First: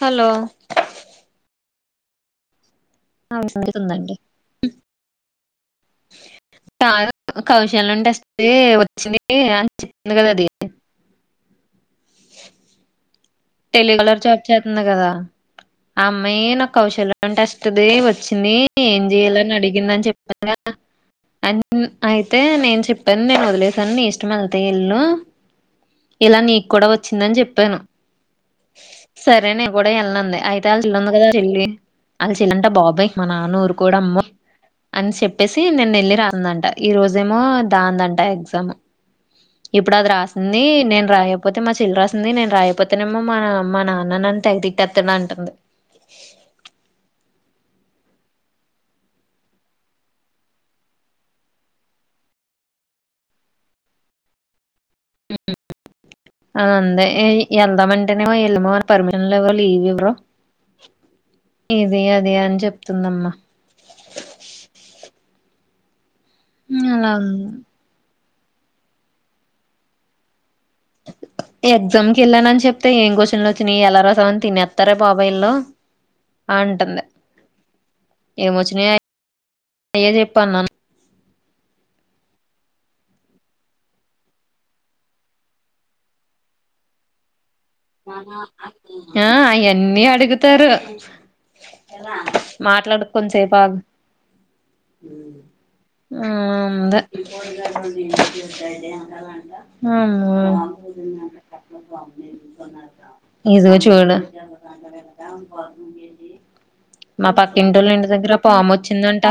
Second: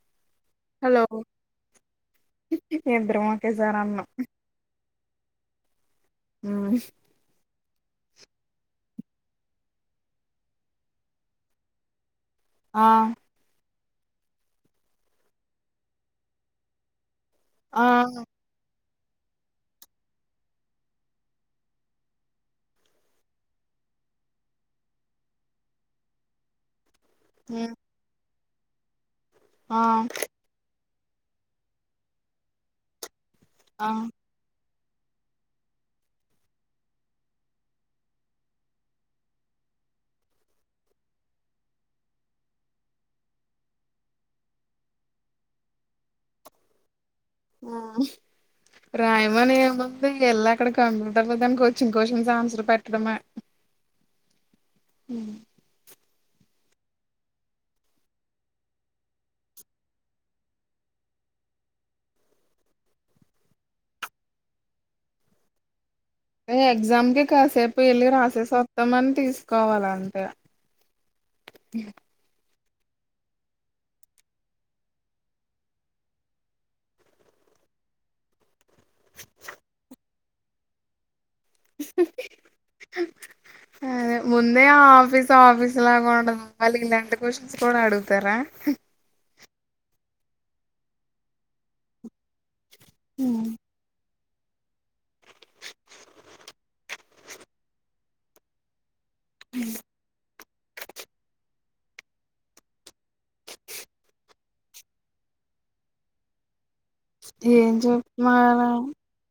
Hello hello ఇద్దరం okay sir అన్నాం తుందండి ఆ కౌశల్ ఉంటే వస్తది వచ్చింది అని చెప్పింది కదా అది ఆ టెలికలర్ జాబ్ చేస్తుంది కదా ఆ అమ్మాయే నాకు కౌశల్ ఆ ఉంటెస్టుది వచ్చింది ఏం చెయాలని అడిగిందని చెప్పానుగా అ అయితే నేను చెప్పాను నేను వదిలేసాను నీ ఇష్టం వెళ్తే వెల్లు ఇలా నీ కూడా వచ్ వచ్చిందని ఉమ్ చెప్పాను సరే నే ఆ కూడా వెలన్ అంది ఐతే చెల్లుంది కదా చెల్లి అళ చెలంటే బాబోయ్ మా నాన్న ఆ ఊరుకోడు అమ్మో అని చెప్పేసి నిన్న వెళ్ళి రాతందంట ఈ రోజేమో దాందంట ఎగ్జాము ఇప్పుడు అది రాసింది నేను రాయపోతే మా చెల్లి రాసింది నేను రాయపోతేనేమొ మమా మా నాన్న నన్ తెగ తిట్టేత్తడు అంటుంది ఊ రాయమను ఏముంది, ఎళ్ళి అక్కడ కంప్యూటర్ మీదన్ కొచిన్ క్వశ్చన్స్ ఆన్సర్ పెట్టడమే. [inaudible] అ అందే ఎ ఎళ్దామంటేనేమో ఎళ్మో అని పర్మిషన్లు ఎవర్ లీవ్ ఇవ్రు ఇదీ అదీ అని చెప్తుందమ్మ ఏ ఎగ్జామ్ అలా కి కాసేపు ఎళ్ళి రాసేసి ఒత్తామని తీసుకోవాలంతే ఎగ్జామ్ కెళ్ళానని చెప్ తే ఏం కొషన్లు ఒచ్చినయ్ ఎలా రాసావని తినేత్తరే బాబు ఈల్లు అంటుంది ఏమోచ్చిన [inaudible] అయ్యే చెప్పు అన్నాను అదే ముందే ఆ ఆఫీస్ ఆఫీస్ లాగా ఉండదు మళ్ళి ఇలాంటి కొష ఆ ఐ అన్నీ అడుగుతారు మాట్లాడు కొన్సేపాగు [inaudible] ఊ ఉంది హుమ్మ ఇదో చూడ మా ఏం పక్కింటిళ్ళ ఇంటి దగ్గర పామ్ చెప్తున్నారా వచ్చిందంట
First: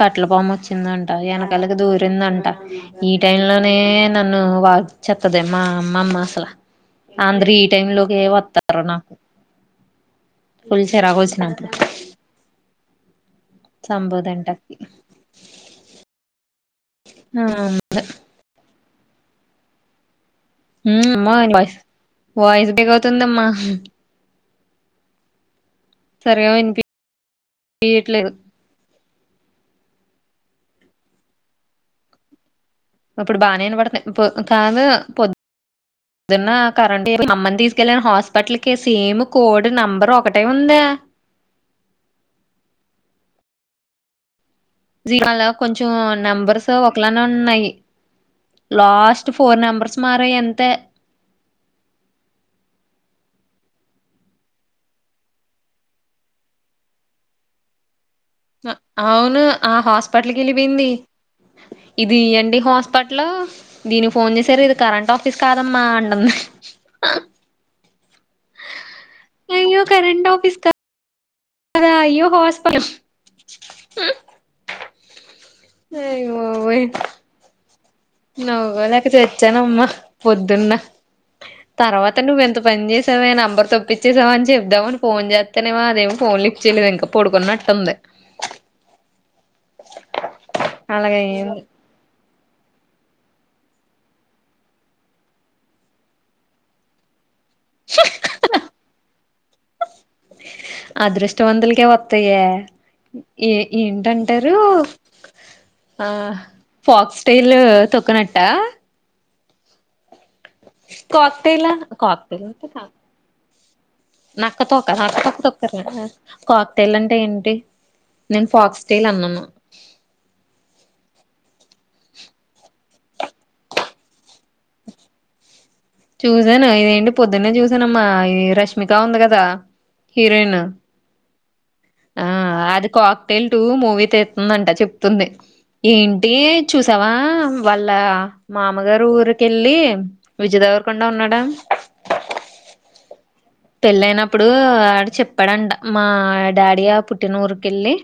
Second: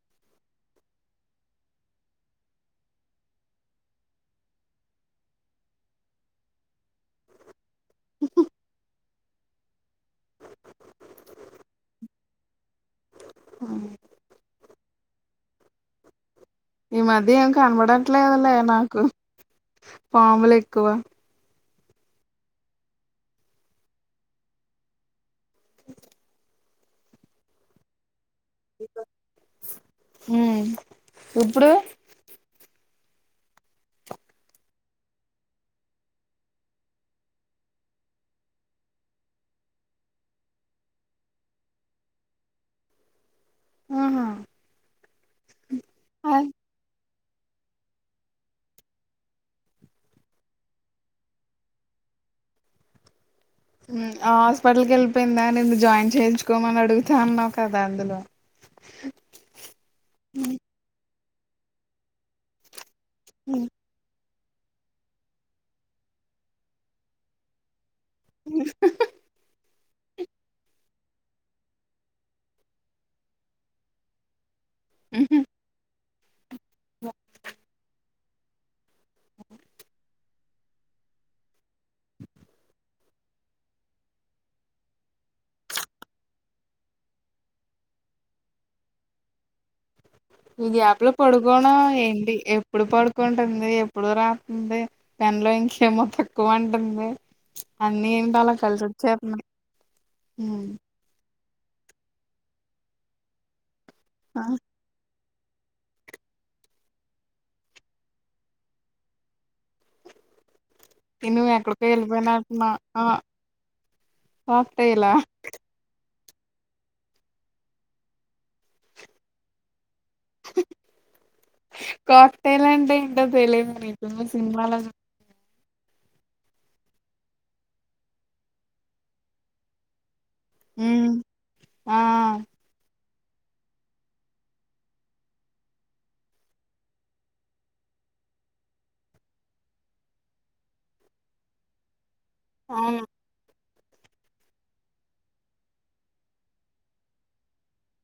కట్లపాము వచ్చిందంట వెనకాలకి దూరిందంట ఈ టైం లోనే నన్ను వా చెత్తదే మా అమ్మమ్మ అసల అందరు ఈ టైం లోకే వత్తరు నాకు ఉల్చ రగోల్సినపు సంబుదింట ఈ మధ్య ఏం కనబడట్లేదులే నాకు పాములు ఎక్కువ అమ్మో వాయిస్ వాయిస్ బేక్ అవుతుందమ్మా సరిగా వినిపి [inaudible] ఇయట్లేదు హూ ఇప్పుడు ఇప్పుడు బానే ఇనవడ్తుంది పొ కాదు పొద్ దున్న కరెంట్ [inaudible] మా అమ్మని తీసుకెళ్ళాను హాస్పిటల్కి సేమ్ కోడ్ నెంబర్ ఒకటే ఉందే ఆహా జీవలో కొంచెం నెంబర్స్ ఒకలానే ఉన్నాయి లాస్ట్ ఫోర్ నెంబర్స్ మారాయి అంతే హాస్పిటల్కి ఎళ్ళిపోయిందా నిన్ను జాయిన్ చేయించుకోమని అడుగుతా అన్నావు కదా అందులో అ అవును ఆ హాస్పిటల్కి ఎళ్ళిపోయింది ఇదీ ఎన్ డి హాస్ప ట్లో దీని ఫోన్ చేసారు ఇది కరెంట్ ఆఫీస్ కాదమ్మా అంటుంది ఉహహ అయ్యో కరెంట్ ఆఫీస్ క [unintelligible] దా అయ్యో హాస్ప [unintelligible] అయ్ బాబోయ్ నవ్వుకోలేక చచ్చానమ్మ పొద్దున్న తర్వాత నువ్ళు ఎంత పని చేస్ సెవే నంబర్ తప్పిచ్చేసావని చెప్దాం అని ఫోన్ చేత్తేనేమో, అదేమో ఫోన్ లిఫ్ట్ చేయలేదు ఇంక పడుకున్నట్టుంది. ఈ గ్యాప్ లో అలాగే అయింది పడుకోవడం ఏంటి ఎప్పుడు పడుకుంటుంది ఎప్పుడు రాతుంది పెన్ లో ఇంకేమో తక్కువ అంటుంది అన్నే ఎంటలా కలిసొచ్చేత్నాయ్ టోంటల్కే వత్తయే ఆ ఫాక్స్ టైల్ తొక్కనట్టా నువ్వు కాక్టెల ఎక్కడికో కాక్టెల్ వెళ్ళిపోయినట్టున్నావ్ [unintelligible] ఆ నక్క తోక కాక్టైలా నక్క తోక తొక్కుతారు కదా! కాక్ టైల్ అంటే ఏంటి? నేను ఫాక్స్ టైల్ అన్నాను. కాక్టైల్ అంటే ఏంటో తెలిదనీకు సినిమాలో. [unintelligible] చూసాను. ఇదేంటి పొద్దున్నే చూసానమ్మా, ఈ రష్మిక ఉంది కదా! హీరోయిన్ ఉమ్ ఆ అది కాక్ టెయిల్ టు మూవీ తితుందంట చెప్తుంది. ఏంటి చూసావా? వాళ్ల మామగారు ఊరికెళ్ళి విజయద. దేవరకొండ ఉన్నాడా అవును పెళ్లయినప్పుడు ఆడు చెప్పాడంట మా. డాడి ఆ పుట్టిన ఊరికేళ్లి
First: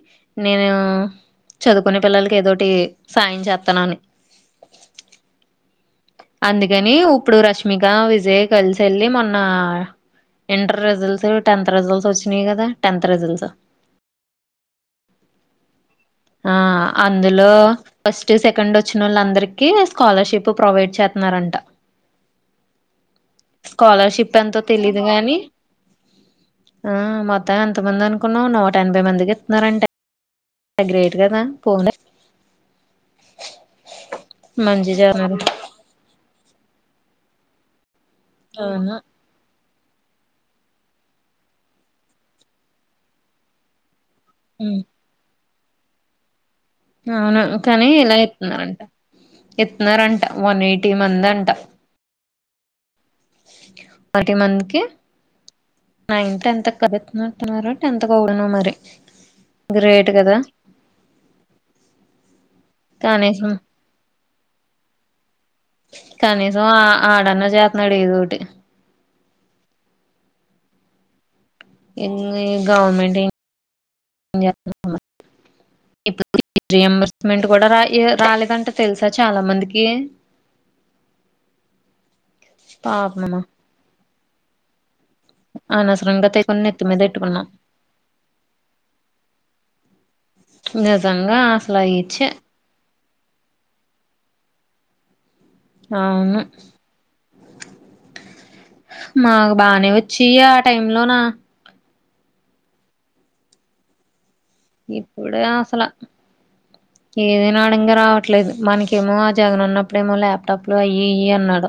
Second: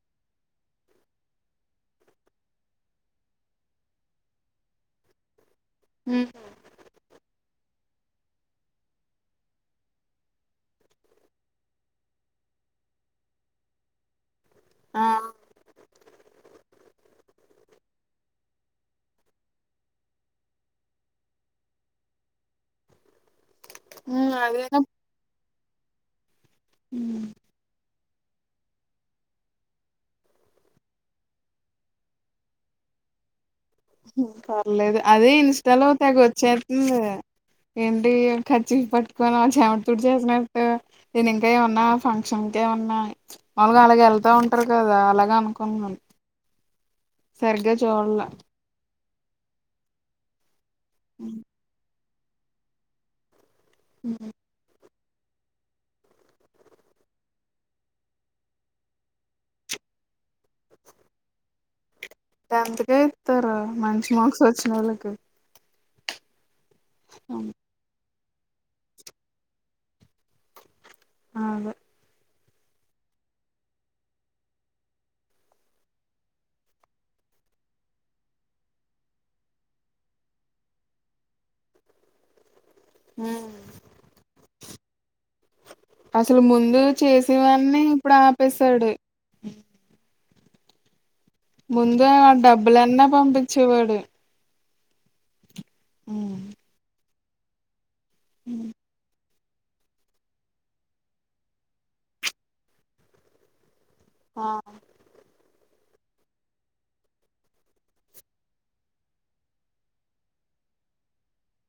నేను. చదువుకునే పిల్లలకి ఏదోటి సాయం చేస్తానని. ఉమ్ అందుకని ఇప్పుడు రష్మిక, విజయ్ కలిసి వెళ్ళి మొన్న. ఇంటర్ రిజల్ట్స్, టెన్త్ రిజల్ట్స్ వచ్చినాయి కదా! టెన్త్ రిజల్ట్స్ ఆ ఆ అందులో ఫస్ట్, సె కెండ్ వచ్చిన వాళ్ళందరికి స్కాలర్షిప్ ప్రొవైడ్ చేస్తున్నారంట. ఉమ్ స్కాలర్షిప్ ఎంతో అదేనా తెలీదు గాని. ఆ మ్మ్ మత్తం ఎంత మంది అను కున్నావ్. నూట ఎనభై మందికి ఇస్తున్నారంటే గ్రేట్ కదా పో. [unintelligible] మంచి పర్లేదు అదే చేత్నారు ఇన్స్టాలో తెగ వచ్చేతుంది ఏం. [unintelligible] కర్చీఫ్ అవును పట్టుకొని ఆమె చెమ్ తుడిచేసినట్టు. నేను ఇంకా ఏమన్నా ఫంక్షన్కే ఏ మన్నా మాలుగా అలాగ ఎల్. ళ్తాతంటారు ఉమ్ కదా అలాగే అనుకునెవన్నీ. అవును కానీ ఇలా ఇత్నారంట, ఇత్నారంట వన్ ఎయి. టీ మందంట [unintelligible] టీ మంది కి నైన్, టెన్త్ [unintelligible] టెన్త్ ఒక [unintelligible] మరి. గ్రేట్ కదా టెన్త్ కే కనీసం ఇత్తారు మంచి మార్క్స్ వచ్చినోళ్ళకి. కనీసం ఆ, ఆ, ఆడన్న చేతున్నాడు ఏదో ఒకటి. అదే ఇంగీ గవర్నమెంట్ [unintelligible] ఇప్పుడు ఫీజు రియంంబర్స్మెంట్ కూడా రాయే రాలేదంట తెలుసా? చాలా మందికి పాపమమ్మ అనవసరంగా అసలు తెచ్చుకొని ముందు నెత్తి మీద పెట్టుకున్నాం చేసేవాని ఇప్పుడు ఆపేశాడు. ఇం. [unintelligible] ముందేమో ఆ డబ్బులన్న పంపించేవాడు. అవును [inaudible] మాకు బానే వచ్చేయే ఆ టైం లోనా. ఆ ఇప్పుడే అసలా ఏదైనా అడంగా రావట్లేదు, మనకేమో ఆ జగన్ ఉన్నప్పుడేమో ల్యాప్టాప్లు అయ్యి, ఇయ్యి అన్నాడు.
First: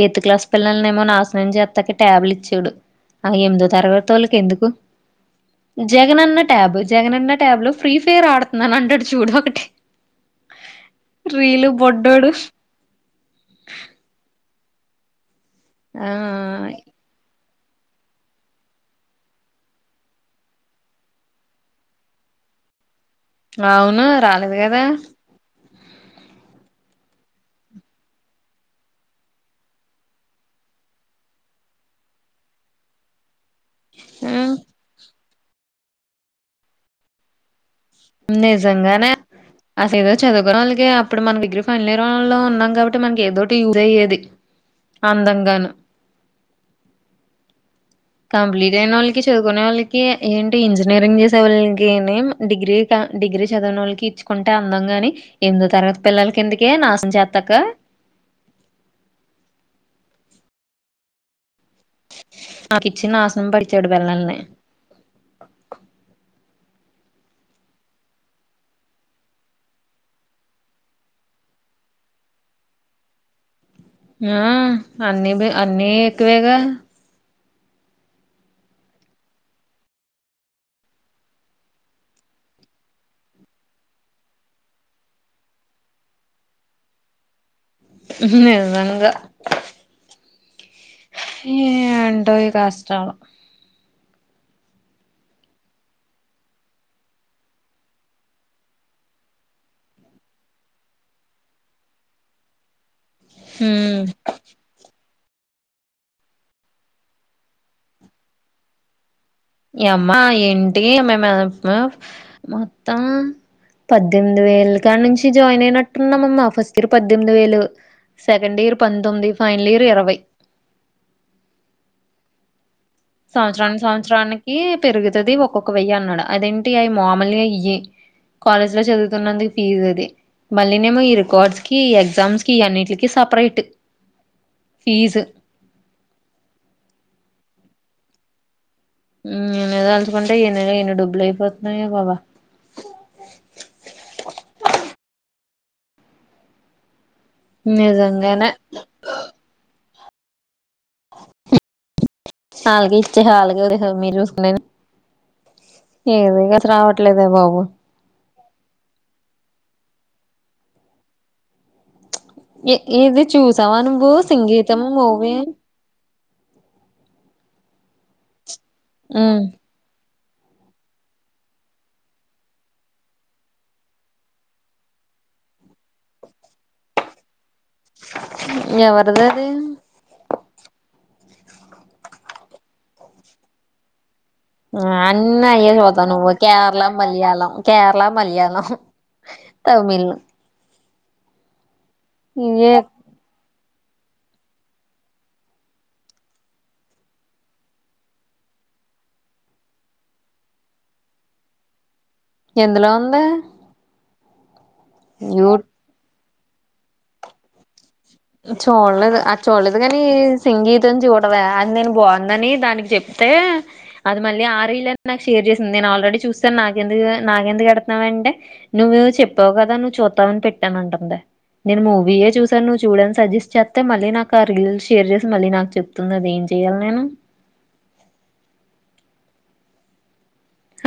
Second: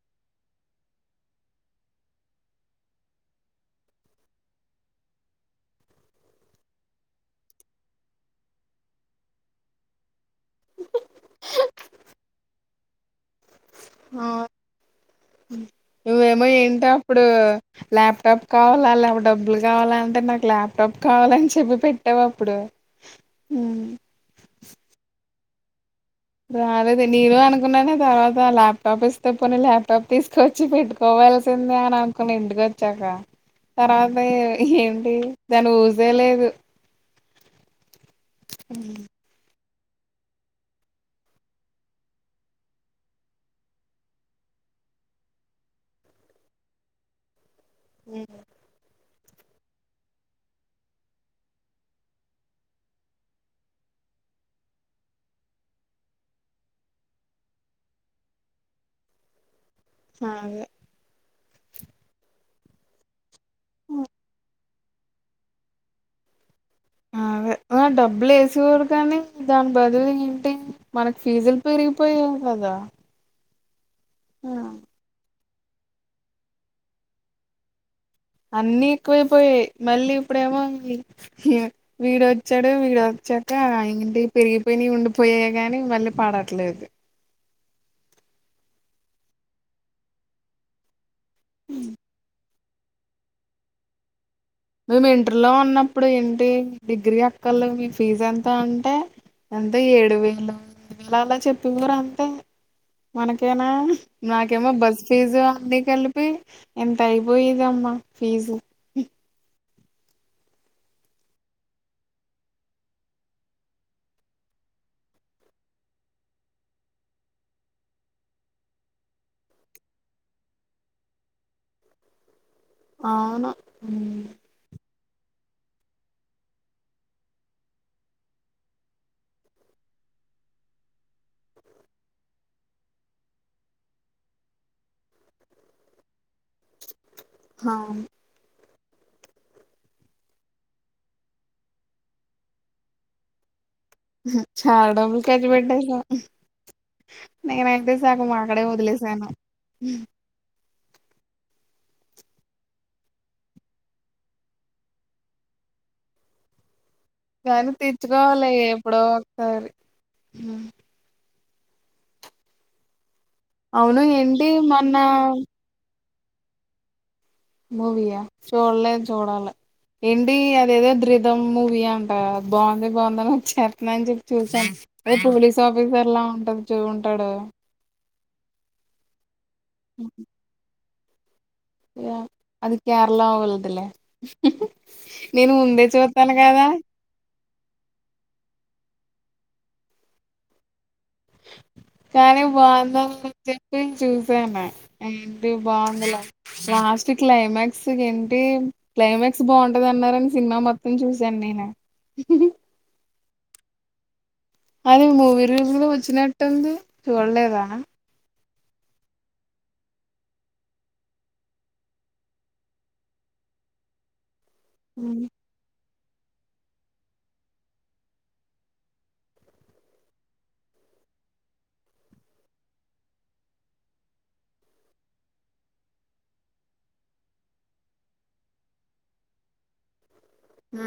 ఎయిత్ క్లాస్ పిల్లల్నేమో నాశనం చేతకి ట్యాబ్లు ఇచ్చాడు. ఆ ఎనిమిదో తరగతోళ్ళకి ఎందుకు జగనన్న ట్యాబు జగనన్న. ట్యాబ్ లో ఫ్రీ ఫైర్ ఆడుతున్నాను అంటడు చూడు ఒకటి రీలు బొడ్డోడు ఆ నువ్వేమొ ఏంటప్పుడు ల్యాప్టాప్ కావాలా లే డబ్బులు కావాల అంటే నాకు ల్యాప్టాప్ కావాలని చెప్పి పెట్టావప్పుడు అవును రాలేదు కదా రాలేదు నేను అనుకున్నానే తర్వాత ల్యాప్టాప్ ఇస్తే పోని ల్యాప్టాప్ తీసుకోచ్చి పెట్టుకో వల్సిందే అని అనుకున ఇంటికోచ్చాక తర్వాత ఆ ఏంటి దాని ఊసే లేదు నిజంగానే అసల్ ఏదో చదువుకోనోళ్ళకిే అప్పుడు మనం డిగ్రీ ఫైనల్ ఇయర్ వాళ్ళం ఉన్నాం కాబట్టి మనకి ఏదోటి యూజ్ అయ్యేది అందంగాను కంప్లిటైనోల్ కి చదువుకునే వాళ్ళకి ఏంటి ఇంజనీరింగ్ చేసే వాళ్ళకిని డిగ్రీ త డిగ్రీ చదివిన వాళ్ళకి ఇచ్చుకుంటే అందం గాని ఎనిమిదో తరగత పిల్లలకేందుకే నాశనం చేత్తాక అదే నాకిచ్చి నాసనం పడిచ్చడు పిల్లల్ని అదే ఆ డబ్బులు వేసేవాడు కానీ దాని బదులు ఏంటి మనకి ఫీజులు పెరిగిపోయేవి కద్ దా ఆ అన్ని పె అన్ని ఎక్కువేగా అన్నిీ ఎక్కువైపోయాయి మళ్ళీ ఇప్పుడేమో వీడోచ్చాడు వీడ్ చ్చాక ఇంటి పెరిగిపోయినాయ్ ఉండిపోయాయే గాని మళ్ళీ పడట్లేదు నిజంగా ఉంటో ఈ కష్టల్ మేము ఇంటర్లో ఉన్నప్పుడు ఏంటి డిగ్రీ అక్కొల్లు మీ ఫీజు ఎంత అంటే ఎంత ఏడు వేలుడు వేల అలా చెప్పే వారు అంతే మనకేనా ఉమ్ నాకేమో బస్ ఫీజు అన్నీ కలిపి ఎంత అయిపోయదమ్మా ఫీజు అమ్మా ఏంటి మీము మ మ్ మొత్తం పద్దెనిమిది వేలు కానుంచి జాయిన్ అయినట్టున్నామమ్మ మా ఫస్ట్ ఇయర్ పద్దెనిమిది వేలు సెకండ్ ఇయర్ పంతొమ్మిది ఫైనల్ ఇయర్ ఇరవై అవును సంవత్సరానికి ఉమ్ సంవత్సరానికి పెరుగుతది ఒక్కొక్క వెయ్యి అన్నాడు అదేంటి అవి మామలుగా ఇయ్యి కాలేజ్ లో చదువుతున్నందు ఫీజు అది మళ్ళీ నెమో ఈ రికార్డ్స్ కి ఈ ఎగ్జామ్స్ కి ఈ అన్నింటికి సపరేట్ ఫీజు హామ్ ఆయన్ని తలుచుకుంటే ఏ ఎన్ని డబ్బులు అయిపోతున్నాయే బాబా చాలా డబ్బుల్ ఖర్చుపెట్టేసాం నేనైతేసగం నిజంగానే ఆక్కడే వదిలేసాను వాళ్ళకే ఇచ్చి వాళ్ళకే వదిలేసావ్ మీరుచుసుకునే ఏదో ఇగ [unintelligible] కానీ తీచ్చుకోవాలి ఎప్పుడో ఒకసారి మ్ ఏ ఏది చూసావ అవును నువ్వు ఏంటి సంగీతం మొన్న మూవీ మూవి యా చూడలేద్ చూడాలి ఏంటి అదేదో ద్రిధమ్ మూవీ అంట బాగుంది బాగుందని చెప్పన్నా అని చెప్పి చూసాను అదే పోలీస్ ఆఫీసర్ లా ఉంటది చూ ఉంటాడు ఏవదరి దద్ ఉ అ అది కేరళ వోల్దిలే ఆ అన్నీ అయ్యే చుత్తవ్ నువ్వు కదా కేరళ మలయాళం కేరళ మలయాళం తమిళ్ళు కానీ బాంద చె నేన్ చూసాన ఏంటి బాందిలే లాస్ట్ క్లైమాక్స్ ఏంటి క్లైమాక్స్ బావుంటది అన్నారని సినిమా మొత్తం చూశాను నేను ఎందులో ఉంది అది యూ మూవీరూల్జ్ లో వచ్చినట్టు ఉంది చూడలేదా చూడలేదు అది చూడలేదు గాని సంగీతం చూడవే అది నేను బావుందని దానికి చెప్తే ఏ అది మళ్ళీ ఆ రీలే నాకు షేర్ చేసింది నేన్ ఆల్రెడీ చూసాను నాకు ఎందుకు నాకు ఎందుకు ఎడతన్నావ్ అంటే నువ్వు చెప్పావు కదా నువ్వు చూత్తవని పెట్టాను అంటందే నేను మూవీ ఏ చూసా నువ్వు చూడు సజెస్ట్ చేత్తే మళ్ళీ నాకు ఆ రీల్ షేర్ చేసి మళ్ళీ నాకు చెప్తుంది అది ఏం చెయాలి నేను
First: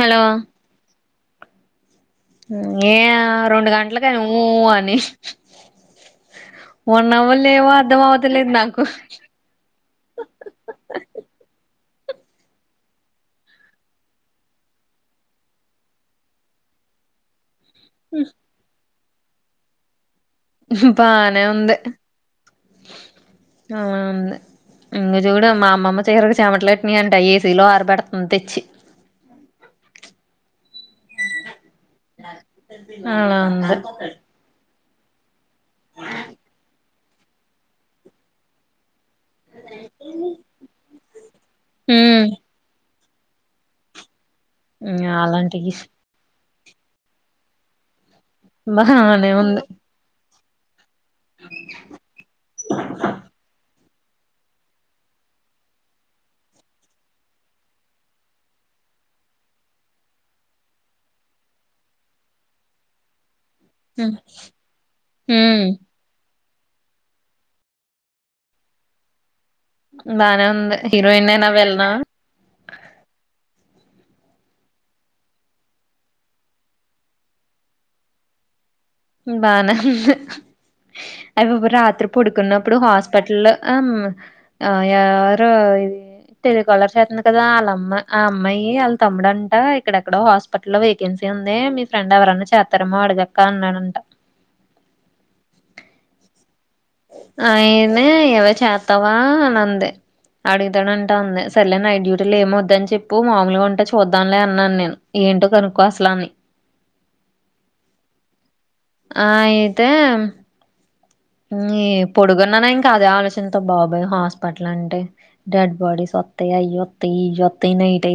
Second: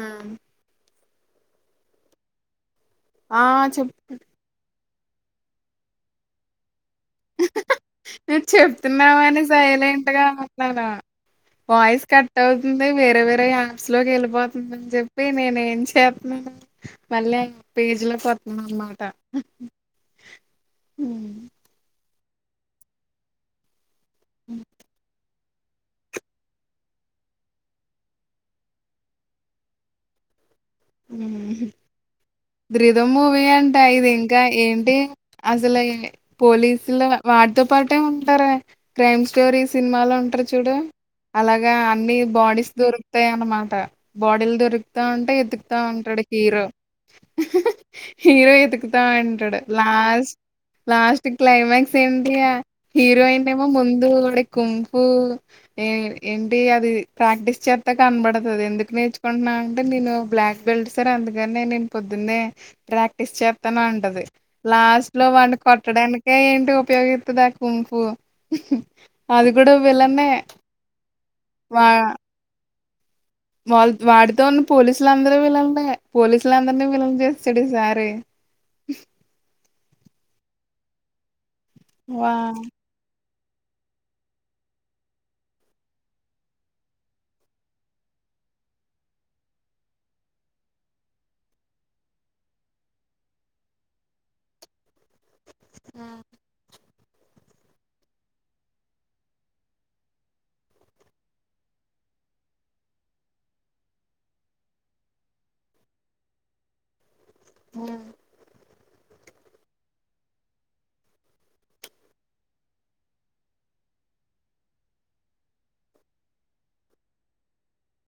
హలో ఏ ఆ రెండు చెప్ గంటలకు ఊ... అని ఉన్నా వోళ్ళు ఏమో అర్ధం నువ్వు అవుతులేదు నాకు చెప్తున్నావని సైలెంట్ గా ఉన్నాను వాయిస్ కట్ అవుతుంది వేరే వేరే యాప్స్ లోకి వెళ్ళిపోతుందని చెప్పి నేనే ఏం చేత్నాను మళ్ళీ పేజీ లో కొంతదఅన్నమాట బానే ఉంది అలా ఉంది ఇం జూడు మా అమ్మమ్మ చీరకి చేమట్లు అట్టినీ అంట ఏసీలో ఆరబెడతంది తెచ్చి మ్ రిథమ్ అలా మూవీ ఉంది అంట ఇది ఇంకా ఏంటి అసలే పోలీసుల వాడితో పాటే ఉంటారే క్రైమ్ స్టోరీ సినిమాలో ఉంట్రు చూడు అలాగా అన్ని ఉమ్ బాడీస్ దొరు తాయ్ అన్నమాట బాడీలు దొరుకుతా ఉంటే అలాంటియి ఎతుకుతా ఉంటాడు హీరో హీరో ఎతుకుతా బానే ఉంటడు ఉంది లాస్ట్ లాస్ట్ క్లైమాక్స్ ఏంటియ హీరోయిన్ ఏమో ముందు దూడి కున్ఫు ఏ ఏంటి అది ప్రాక్టీస్ చేస్తా కనబడతది ఎందుకు నేర్చుకుంటున్నావ్ అంటే నేను బ్లాక్ బెల్ట్ సార్ అందుకని నేను పొద్దున్నే ప్రాక్టీస్ చేస్తాను ఉంటది లాస్ట్ లో వాడ్ని ఉమ్ కొట్టడానికి అ ఏంటి ఉపయోగిత్తదా కున్ఫు అది కూడా విలనే బానే ఉంది హీరోయిన్ అయినా వా విలన్ వాళ్ వాడితో ఉన్న పోలీసులుందరు విలన్లే పోలీసులందరినీ విలల్ని చేసాడు ఈసారి అ బానే ఉంది అయ్ బాబోయ్ రాత్రి వా పడుకున్నప్పుడు హాస్పిటల్ లు అమ్ ఎవరు ఇది టెలికాలర్ చేత్తంది కదా ఆళ్ అమ్మ ఆ అమ్మాయి వాళ్ళ తమ్ముడు అంట ఇక్కడెక్కడో హాస్పిటల్లో లో వేకెన్సీ ఉంది మీ ఫ్రెండ్ ఎవరన్నా చేత్తారేమో అడుగక్క అన్నాడు అంట మ్ అయినే ఏవే చేత్తవా అని అంది అడుగుతాడంటా ఉంది సరేలే నైట్ డ్యూటీలు ఏమి వద్దని చెప్పు మామూలుగా ఉంటే చూద్దాంలే అన్నాను నేను ఏంటో కనుక్కో అసల అని మ్ అయితే ఈ పొడుగున్నానా ఇంకా అదే ఆలోచనతో బాబోయ్ హాస్పిటల్ అంటే డెడ్ బాడీస్ వ త్తయ్ అయ్ వత్తయ్ ఇయ్యి వత్తయ్ నైట్ అ